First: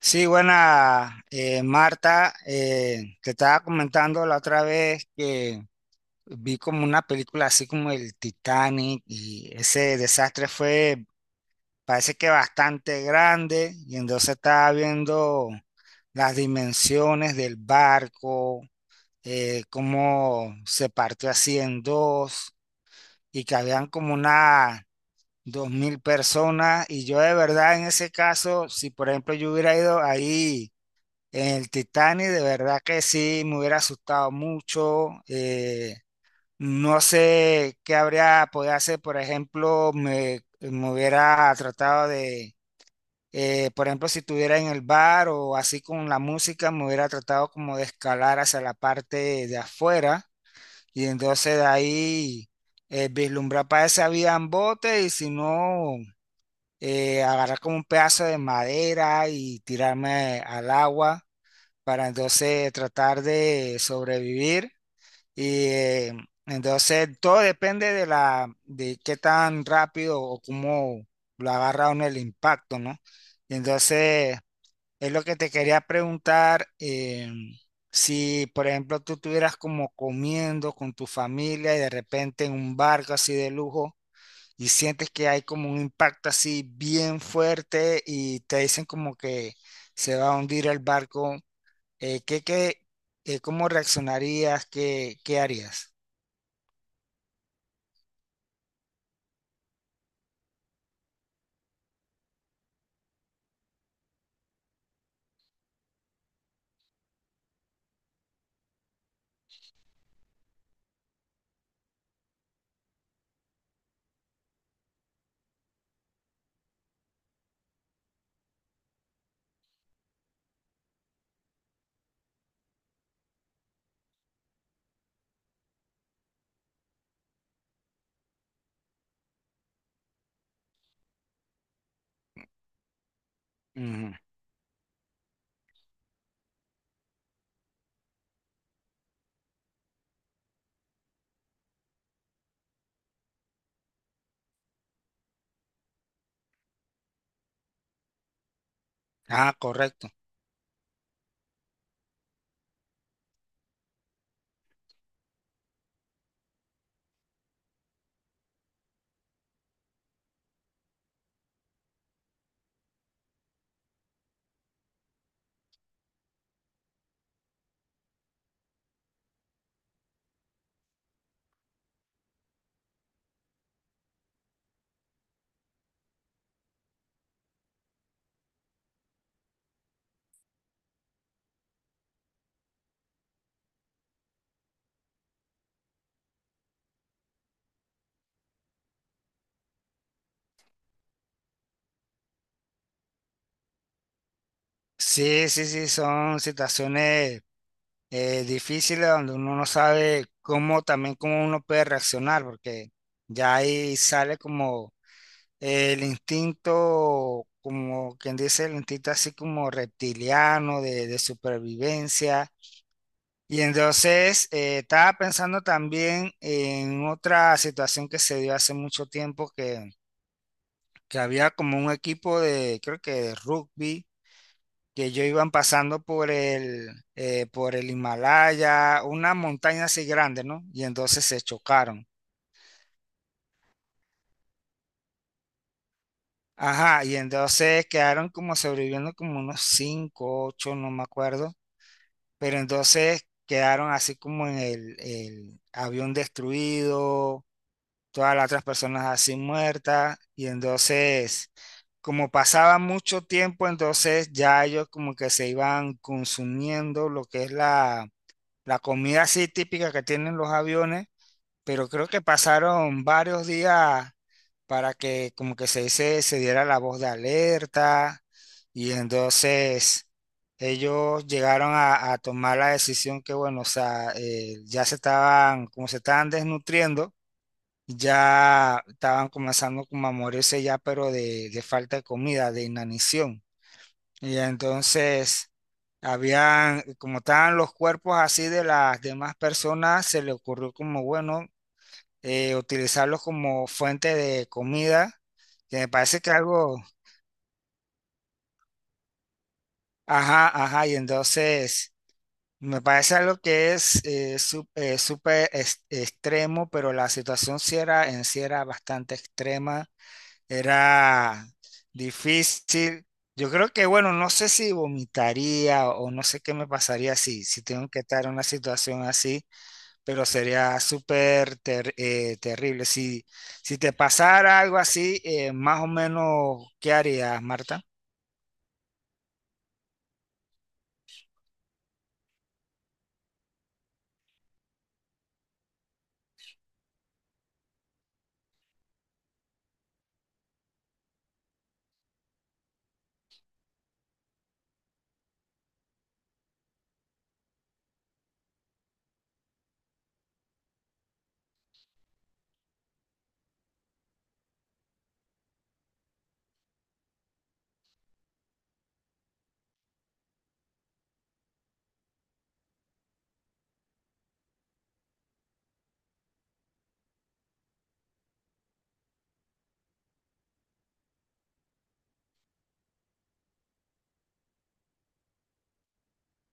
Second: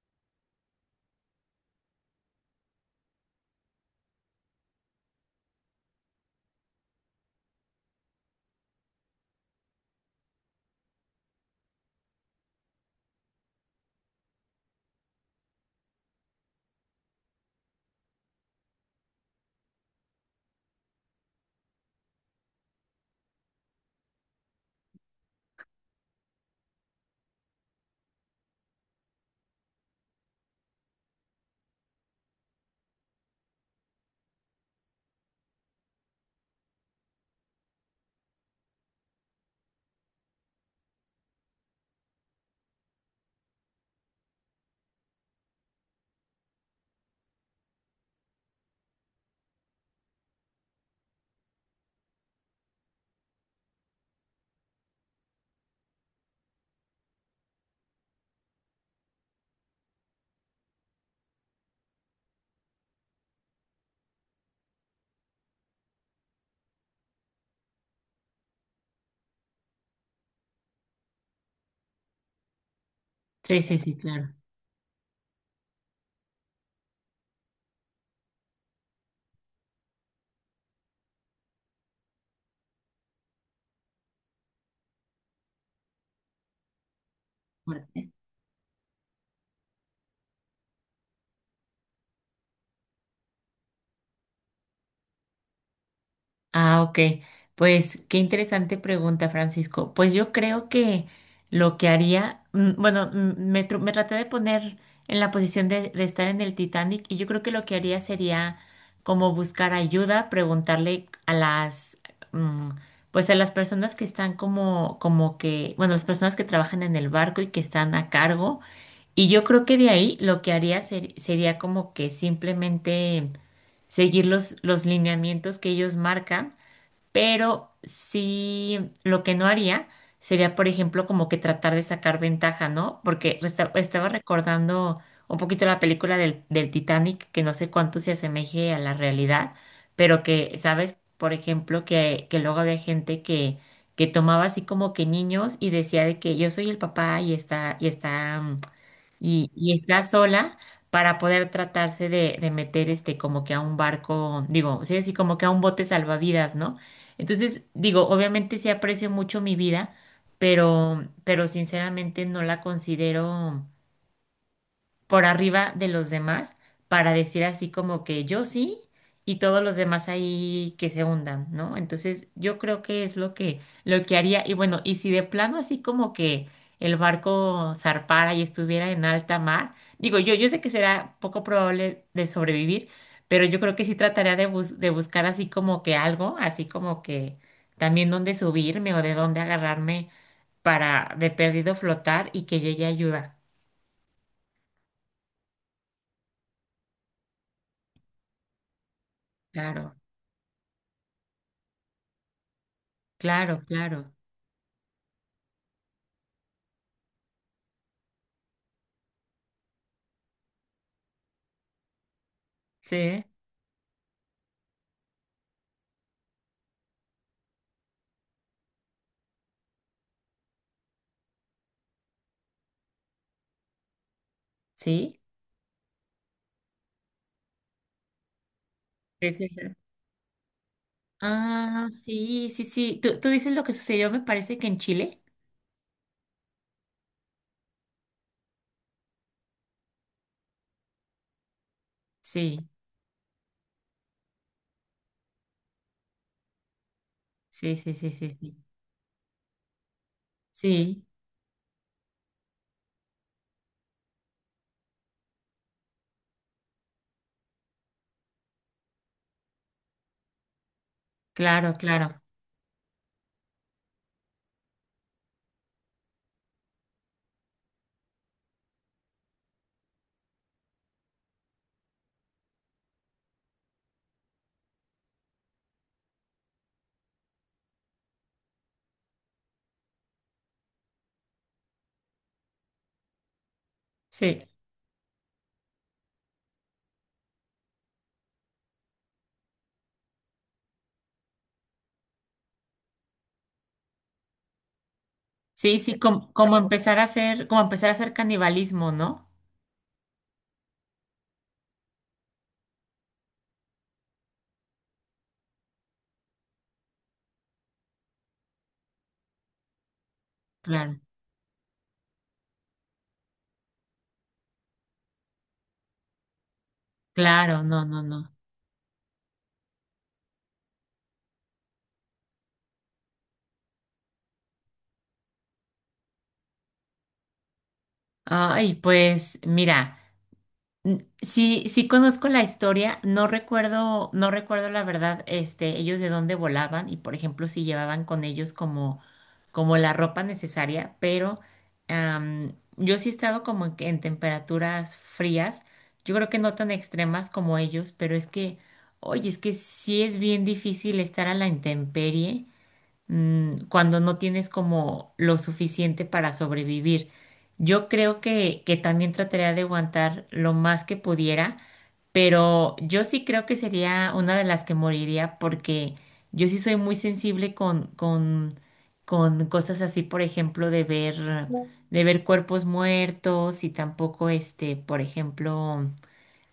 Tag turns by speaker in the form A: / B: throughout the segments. A: Sí, buena, Marta. Te estaba comentando la otra vez que vi como una película así como el Titanic y ese desastre fue, parece que bastante grande y entonces estaba viendo las dimensiones del barco, cómo se partió así en dos y que habían como unas 2000 y yo de verdad en ese caso, si por ejemplo yo hubiera ido ahí en el Titanic, de verdad que sí, me hubiera asustado mucho. No sé qué habría podido hacer, por ejemplo, me hubiera tratado de, por ejemplo, si estuviera en el bar o así con la música, me hubiera tratado como de escalar hacia la parte de afuera y entonces de ahí vislumbrar para esa vía en bote y si no, agarrar como un pedazo de madera y tirarme al agua para entonces tratar de sobrevivir. Y entonces todo depende de la, de qué tan rápido o cómo lo agarra uno el impacto, ¿no? Y
B: Sí, sí, sí, claro.
A: entonces es lo que te quería preguntar, si por ejemplo tú estuvieras como comiendo con tu familia y de repente en un barco así de lujo y sientes que hay como un impacto así bien
B: Bueno.
A: fuerte y te dicen como que se va a hundir el barco eh, ¿qué, qué, cómo reaccionarías? ¿Qué, qué harías?
B: Ah, ok. Pues qué interesante pregunta, Francisco. Pues yo creo que lo que haría, bueno, me traté de poner en la posición de estar en el Titanic, y yo creo que lo que haría sería como buscar ayuda, preguntarle a las, mm, pues a las personas que están como, como que, bueno, las personas que trabajan en el barco y que están a cargo. Y yo creo que de ahí lo que haría sería como que simplemente seguir los lineamientos que ellos marcan, pero sí lo que no haría sería, por ejemplo, como que tratar de sacar ventaja, ¿no? Porque estaba
A: Ujú.
B: recordando un poquito la película del Titanic, que no sé cuánto se asemeje a la realidad, pero que, ¿sabes? Por ejemplo, que luego había gente que tomaba así como que niños y decía de que yo soy el papá y está, y está mm, y,
A: Ah,
B: y está
A: correcto.
B: sola para poder tratarse de meter este como que a un barco, digo, sí, así como que a un bote salvavidas, ¿no? Entonces, digo, obviamente sí aprecio mucho mi vida, pero sinceramente no la considero por arriba de los demás para decir así como que yo sí y todos los demás ahí que se hundan, ¿no? Entonces yo creo que es lo que haría. Y bueno, y si de plano así como que el barco zarpara y estuviera en alta mar, digo, yo sé que será poco probable de sobrevivir, pero yo creo que sí trataría de buscar así como que algo, así como que también dónde subirme o de dónde agarrarme para de perdido flotar y que llegue ayuda.
A: Sí, sí, sí, son situaciones difíciles donde uno no
B: Claro,
A: sabe cómo también cómo uno puede reaccionar, porque ya
B: claro,
A: ahí
B: claro.
A: sale como el instinto, como quien dice, el instinto así como reptiliano de supervivencia.
B: Sí,
A: Y entonces estaba pensando también en otra situación que se dio hace mucho tiempo que había como un equipo de, creo que de rugby, que
B: ¿sí?
A: ellos iban pasando por el, por el Himalaya,
B: Sí,
A: una
B: sí, sí.
A: montaña así grande, ¿no? Y entonces se
B: Ah,
A: chocaron.
B: sí, sí, sí. ¿Tú dices lo que sucedió, me parece que en Chile?
A: Ajá, y entonces quedaron como sobreviviendo como unos cinco, ocho, no me acuerdo, pero
B: Sí,
A: entonces quedaron así como en el avión destruido,
B: sí, sí, sí, sí,
A: todas las
B: sí.
A: otras personas así muertas. Y
B: Sí,
A: entonces, como pasaba mucho tiempo, entonces ya ellos como que se iban consumiendo lo que es la comida así típica que tienen los aviones,
B: claro,
A: pero creo que
B: claro.
A: pasaron varios días para que como que se dice, se diera la voz de alerta y entonces ellos llegaron a tomar la decisión que bueno, o sea, ya se estaban, como se estaban desnutriendo, ya estaban comenzando como a morirse ya, pero de falta de comida, de inanición. Y
B: Sí,
A: entonces, habían, como estaban los cuerpos así de las demás personas, se le ocurrió como, bueno, utilizarlos como fuente de comida,
B: sí,
A: que me
B: sí,
A: parece que algo,
B: como empezar a hacer canibalismo, ¿no?
A: ajá, ajá, y entonces... Me parece algo que es súper extremo, pero la situación sí era, en sí era bastante extrema.
B: Claro,
A: Era difícil. Yo creo que, bueno, no sé si vomitaría o no sé qué me pasaría si, si
B: claro, no,
A: tengo que
B: no,
A: estar en
B: no.
A: una situación así, pero sería súper terrible. Si, si te pasara algo así, más o menos, ¿qué harías, Marta?
B: Ay, pues mira. Sí, sí conozco la historia, no recuerdo, no recuerdo la verdad, este, ellos de dónde volaban y por ejemplo si llevaban con ellos como la ropa necesaria, pero yo sí he estado como en temperaturas frías, yo creo que no tan extremas como ellos, pero es que, oye, es que sí es bien difícil estar a la intemperie cuando no tienes como lo suficiente para sobrevivir. Yo creo que también trataría de aguantar lo más que pudiera, pero yo sí creo que sería una de las que moriría, porque yo sí soy muy sensible con cosas así, por ejemplo, de ver cuerpos muertos y tampoco, este, por ejemplo.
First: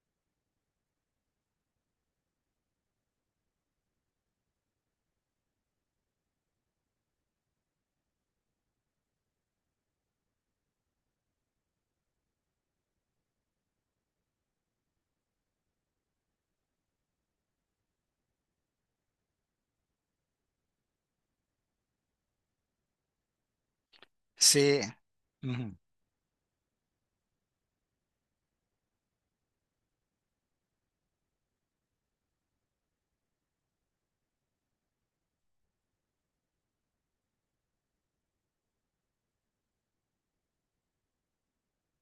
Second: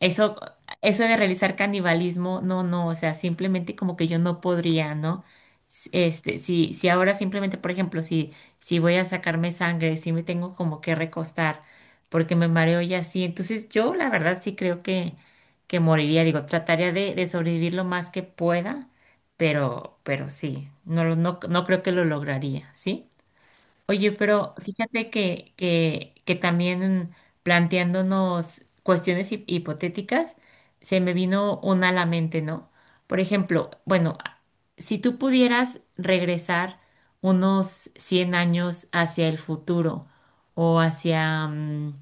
B: Eso, eso de realizar canibalismo, no, no, o sea, simplemente como que yo no podría, ¿no? Este, si ahora simplemente, por ejemplo, si voy a sacarme sangre, si me tengo como que recostar, porque me mareo y así, entonces yo la verdad sí creo que moriría, digo, trataría de sobrevivir lo más que pueda, pero, sí, no, no, no creo que lo lograría, ¿sí? Oye, pero
A: Sí.
B: fíjate que,
A: Ujú.
B: que, que también planteándonos cuestiones hipotéticas, se me vino una a la mente, ¿no? Por ejemplo, bueno, si tú pudieras regresar unos 100 años hacia el futuro o hacia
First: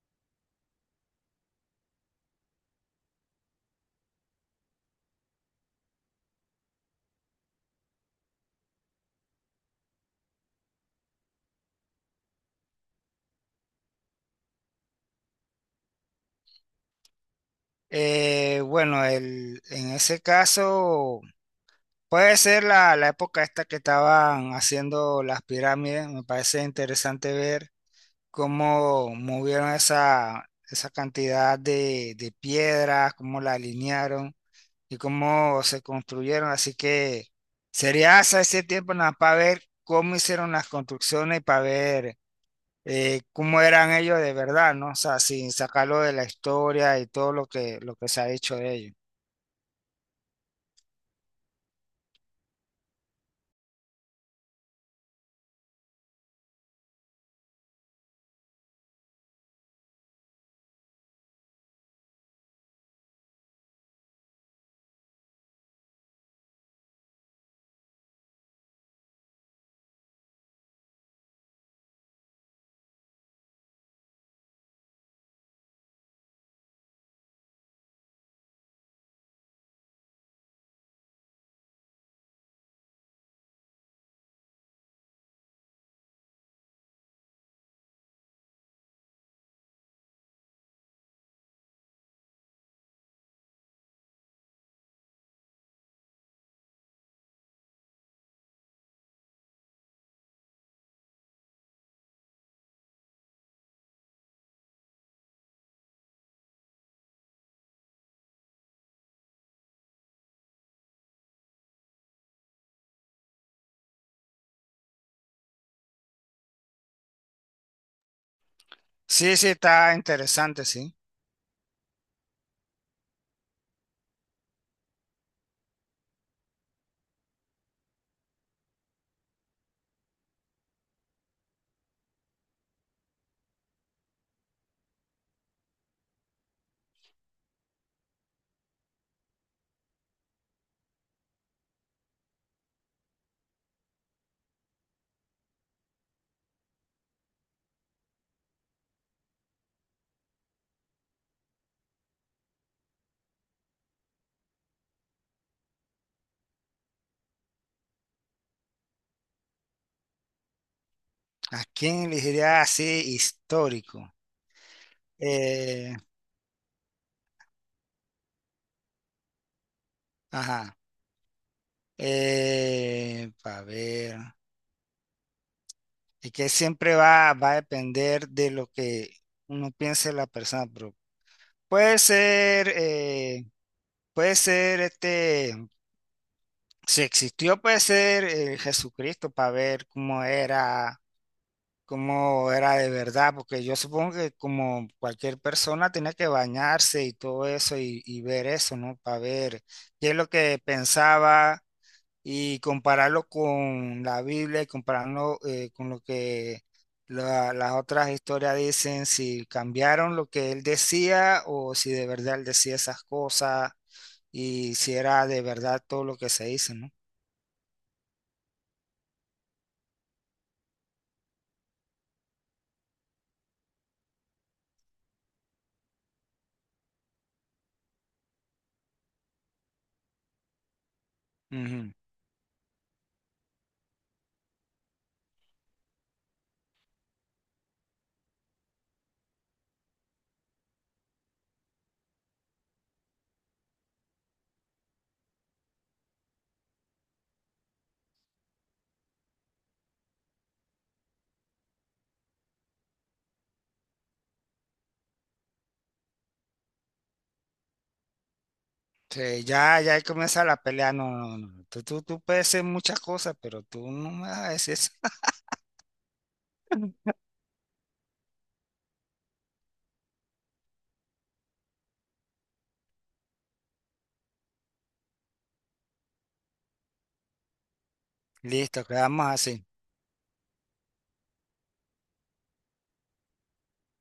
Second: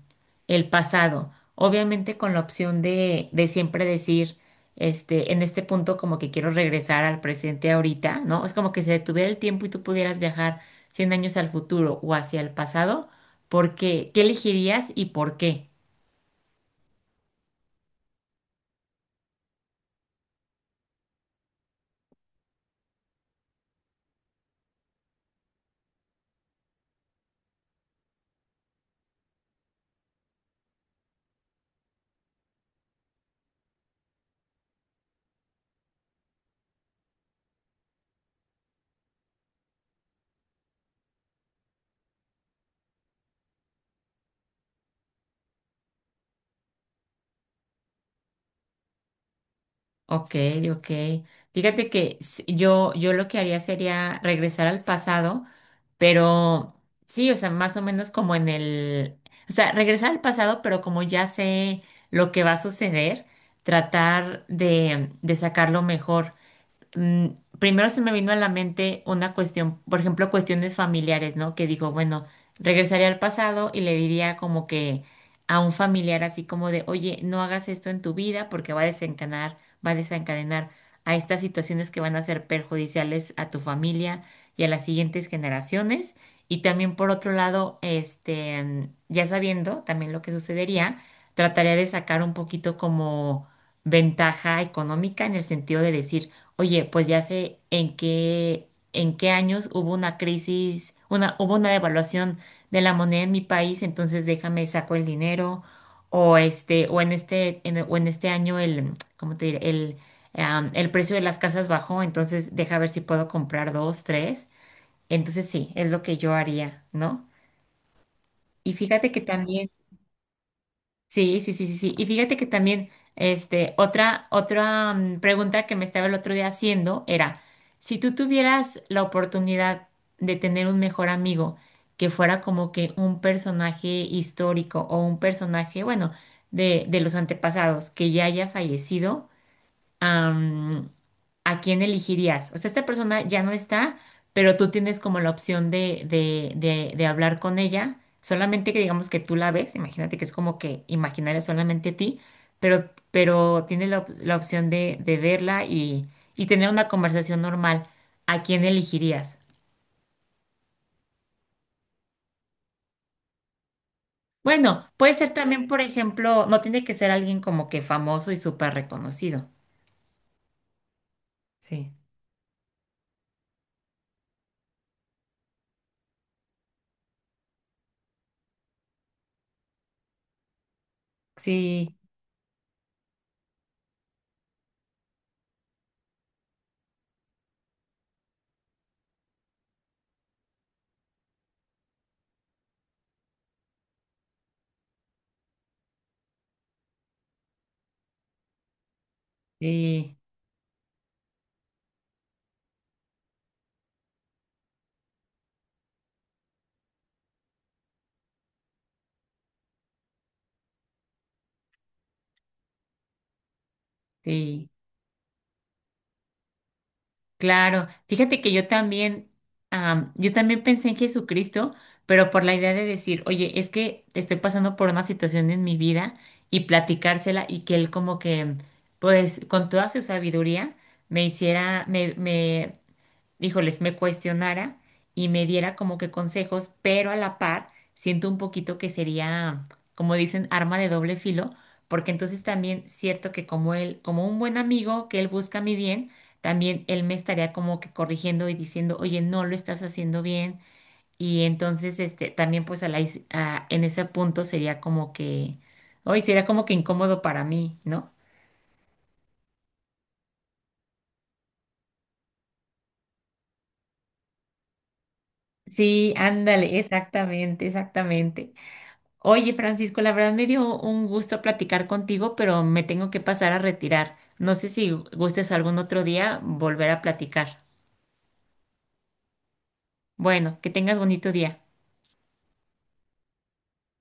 B: el pasado, obviamente con la opción de siempre decir, este, en este punto como que quiero regresar al presente ahorita, ¿no? Es como que se detuviera el tiempo y tú pudieras viajar 100 años al futuro o hacia el pasado, ¿por qué? ¿Qué elegirías y por qué?
A: Bueno, el, en ese caso, puede ser la época esta que estaban haciendo las pirámides. Me parece interesante ver cómo movieron esa, esa cantidad de piedras, cómo la alinearon y cómo se construyeron. Así que sería hasta ese tiempo nada para ver cómo hicieron las construcciones y para ver cómo eran ellos de verdad, ¿no? O sea, sin sacarlo de la historia y todo lo que se ha hecho de ellos.
B: Ok, ok. Fíjate que yo lo que haría sería regresar al pasado, pero sí, o sea, más o menos como en el, o sea, regresar al pasado, pero como ya sé lo que va a suceder, tratar de sacarlo mejor. mm, Primero se me vino a la mente una cuestión, por ejemplo, cuestiones familiares, ¿no? Que digo, bueno, regresaría al pasado y le diría como que a un familiar así como de, oye, no hagas esto en tu vida porque va a desencadenar a estas situaciones que van a ser perjudiciales a tu familia y a las siguientes generaciones. Y también por otro lado, este, ya sabiendo también lo que sucedería, trataría de sacar un poquito como ventaja económica en el sentido de decir, oye, pues ya sé en qué años hubo una crisis, hubo una devaluación de la moneda en mi país, entonces déjame saco el dinero, o este o en este o en este año el, ¿cómo te diré? El precio de las casas bajó, entonces deja ver si puedo comprar dos, tres. Entonces sí, es lo que yo haría, ¿no? Y fíjate que
A: Sí, sí,
B: también.
A: está interesante, sí.
B: Sí, sí, sí, sí, sí. Y fíjate que también, este, otra, pregunta que me estaba el otro día haciendo era, si tú tuvieras la oportunidad de tener un mejor amigo que fuera como que un personaje histórico o un personaje, bueno, de los antepasados que ya haya fallecido, am, ¿a quién elegirías? O sea, esta persona ya no está, pero tú tienes como la opción de hablar con ella, solamente que digamos que tú la ves, imagínate que es como que imaginaria solamente a ti, pero, tienes la, la opción de verla y tener una conversación normal. ¿A quién elegirías?
A: ¿A quién elegiría así histórico?
B: Bueno, puede ser también, por
A: Eh,
B: ejemplo, no tiene que ser alguien como que famoso y súper reconocido.
A: ajá.
B: Sí,
A: Para ver. Y que siempre va, va a depender de lo que uno piense la persona, pero
B: sí,
A: puede ser, puede ser este, si existió, puede ser Jesucristo para ver cómo era de verdad, porque yo supongo que como cualquier persona tenía que bañarse y todo eso y ver eso, ¿no? Para ver qué es
B: sí,
A: lo que pensaba y compararlo con la Biblia y compararlo con lo que las otras historias dicen, si cambiaron lo que él decía o si de verdad él decía esas cosas
B: sí.
A: y si era de verdad todo lo que se dice, ¿no?
B: Claro, fíjate que yo también, yo también pensé en Jesucristo, pero por la idea de decir, oye, es que estoy pasando por una situación en mi vida y platicársela, y que él como que, pues, con toda su sabiduría me hiciera,
A: Ujú.
B: me híjoles, me cuestionara y me diera como que consejos, pero a la par siento un poquito que sería, como dicen, arma de doble filo, porque entonces también cierto que como él, como un buen amigo que él busca mi bien, también él me estaría como que corrigiendo y diciendo, oye, no lo estás haciendo bien. Y entonces, este, también pues a la, is- a- en ese punto sería como que, hoy sería como que incómodo para mí, ¿no?
A: Sí, ya, ya ahí comienza la pelea. No, no, no, tú, tú puedes ser muchas cosas, pero tú no me vas a decir eso.
B: Sí, ándale, exactamente, exactamente. Oye, Francisco, la verdad me dio un gusto platicar contigo, pero me tengo que pasar a retirar. No sé si gustes algún otro día volver a platicar.
A: Listo, quedamos así.
B: Bueno, que tengas bonito día.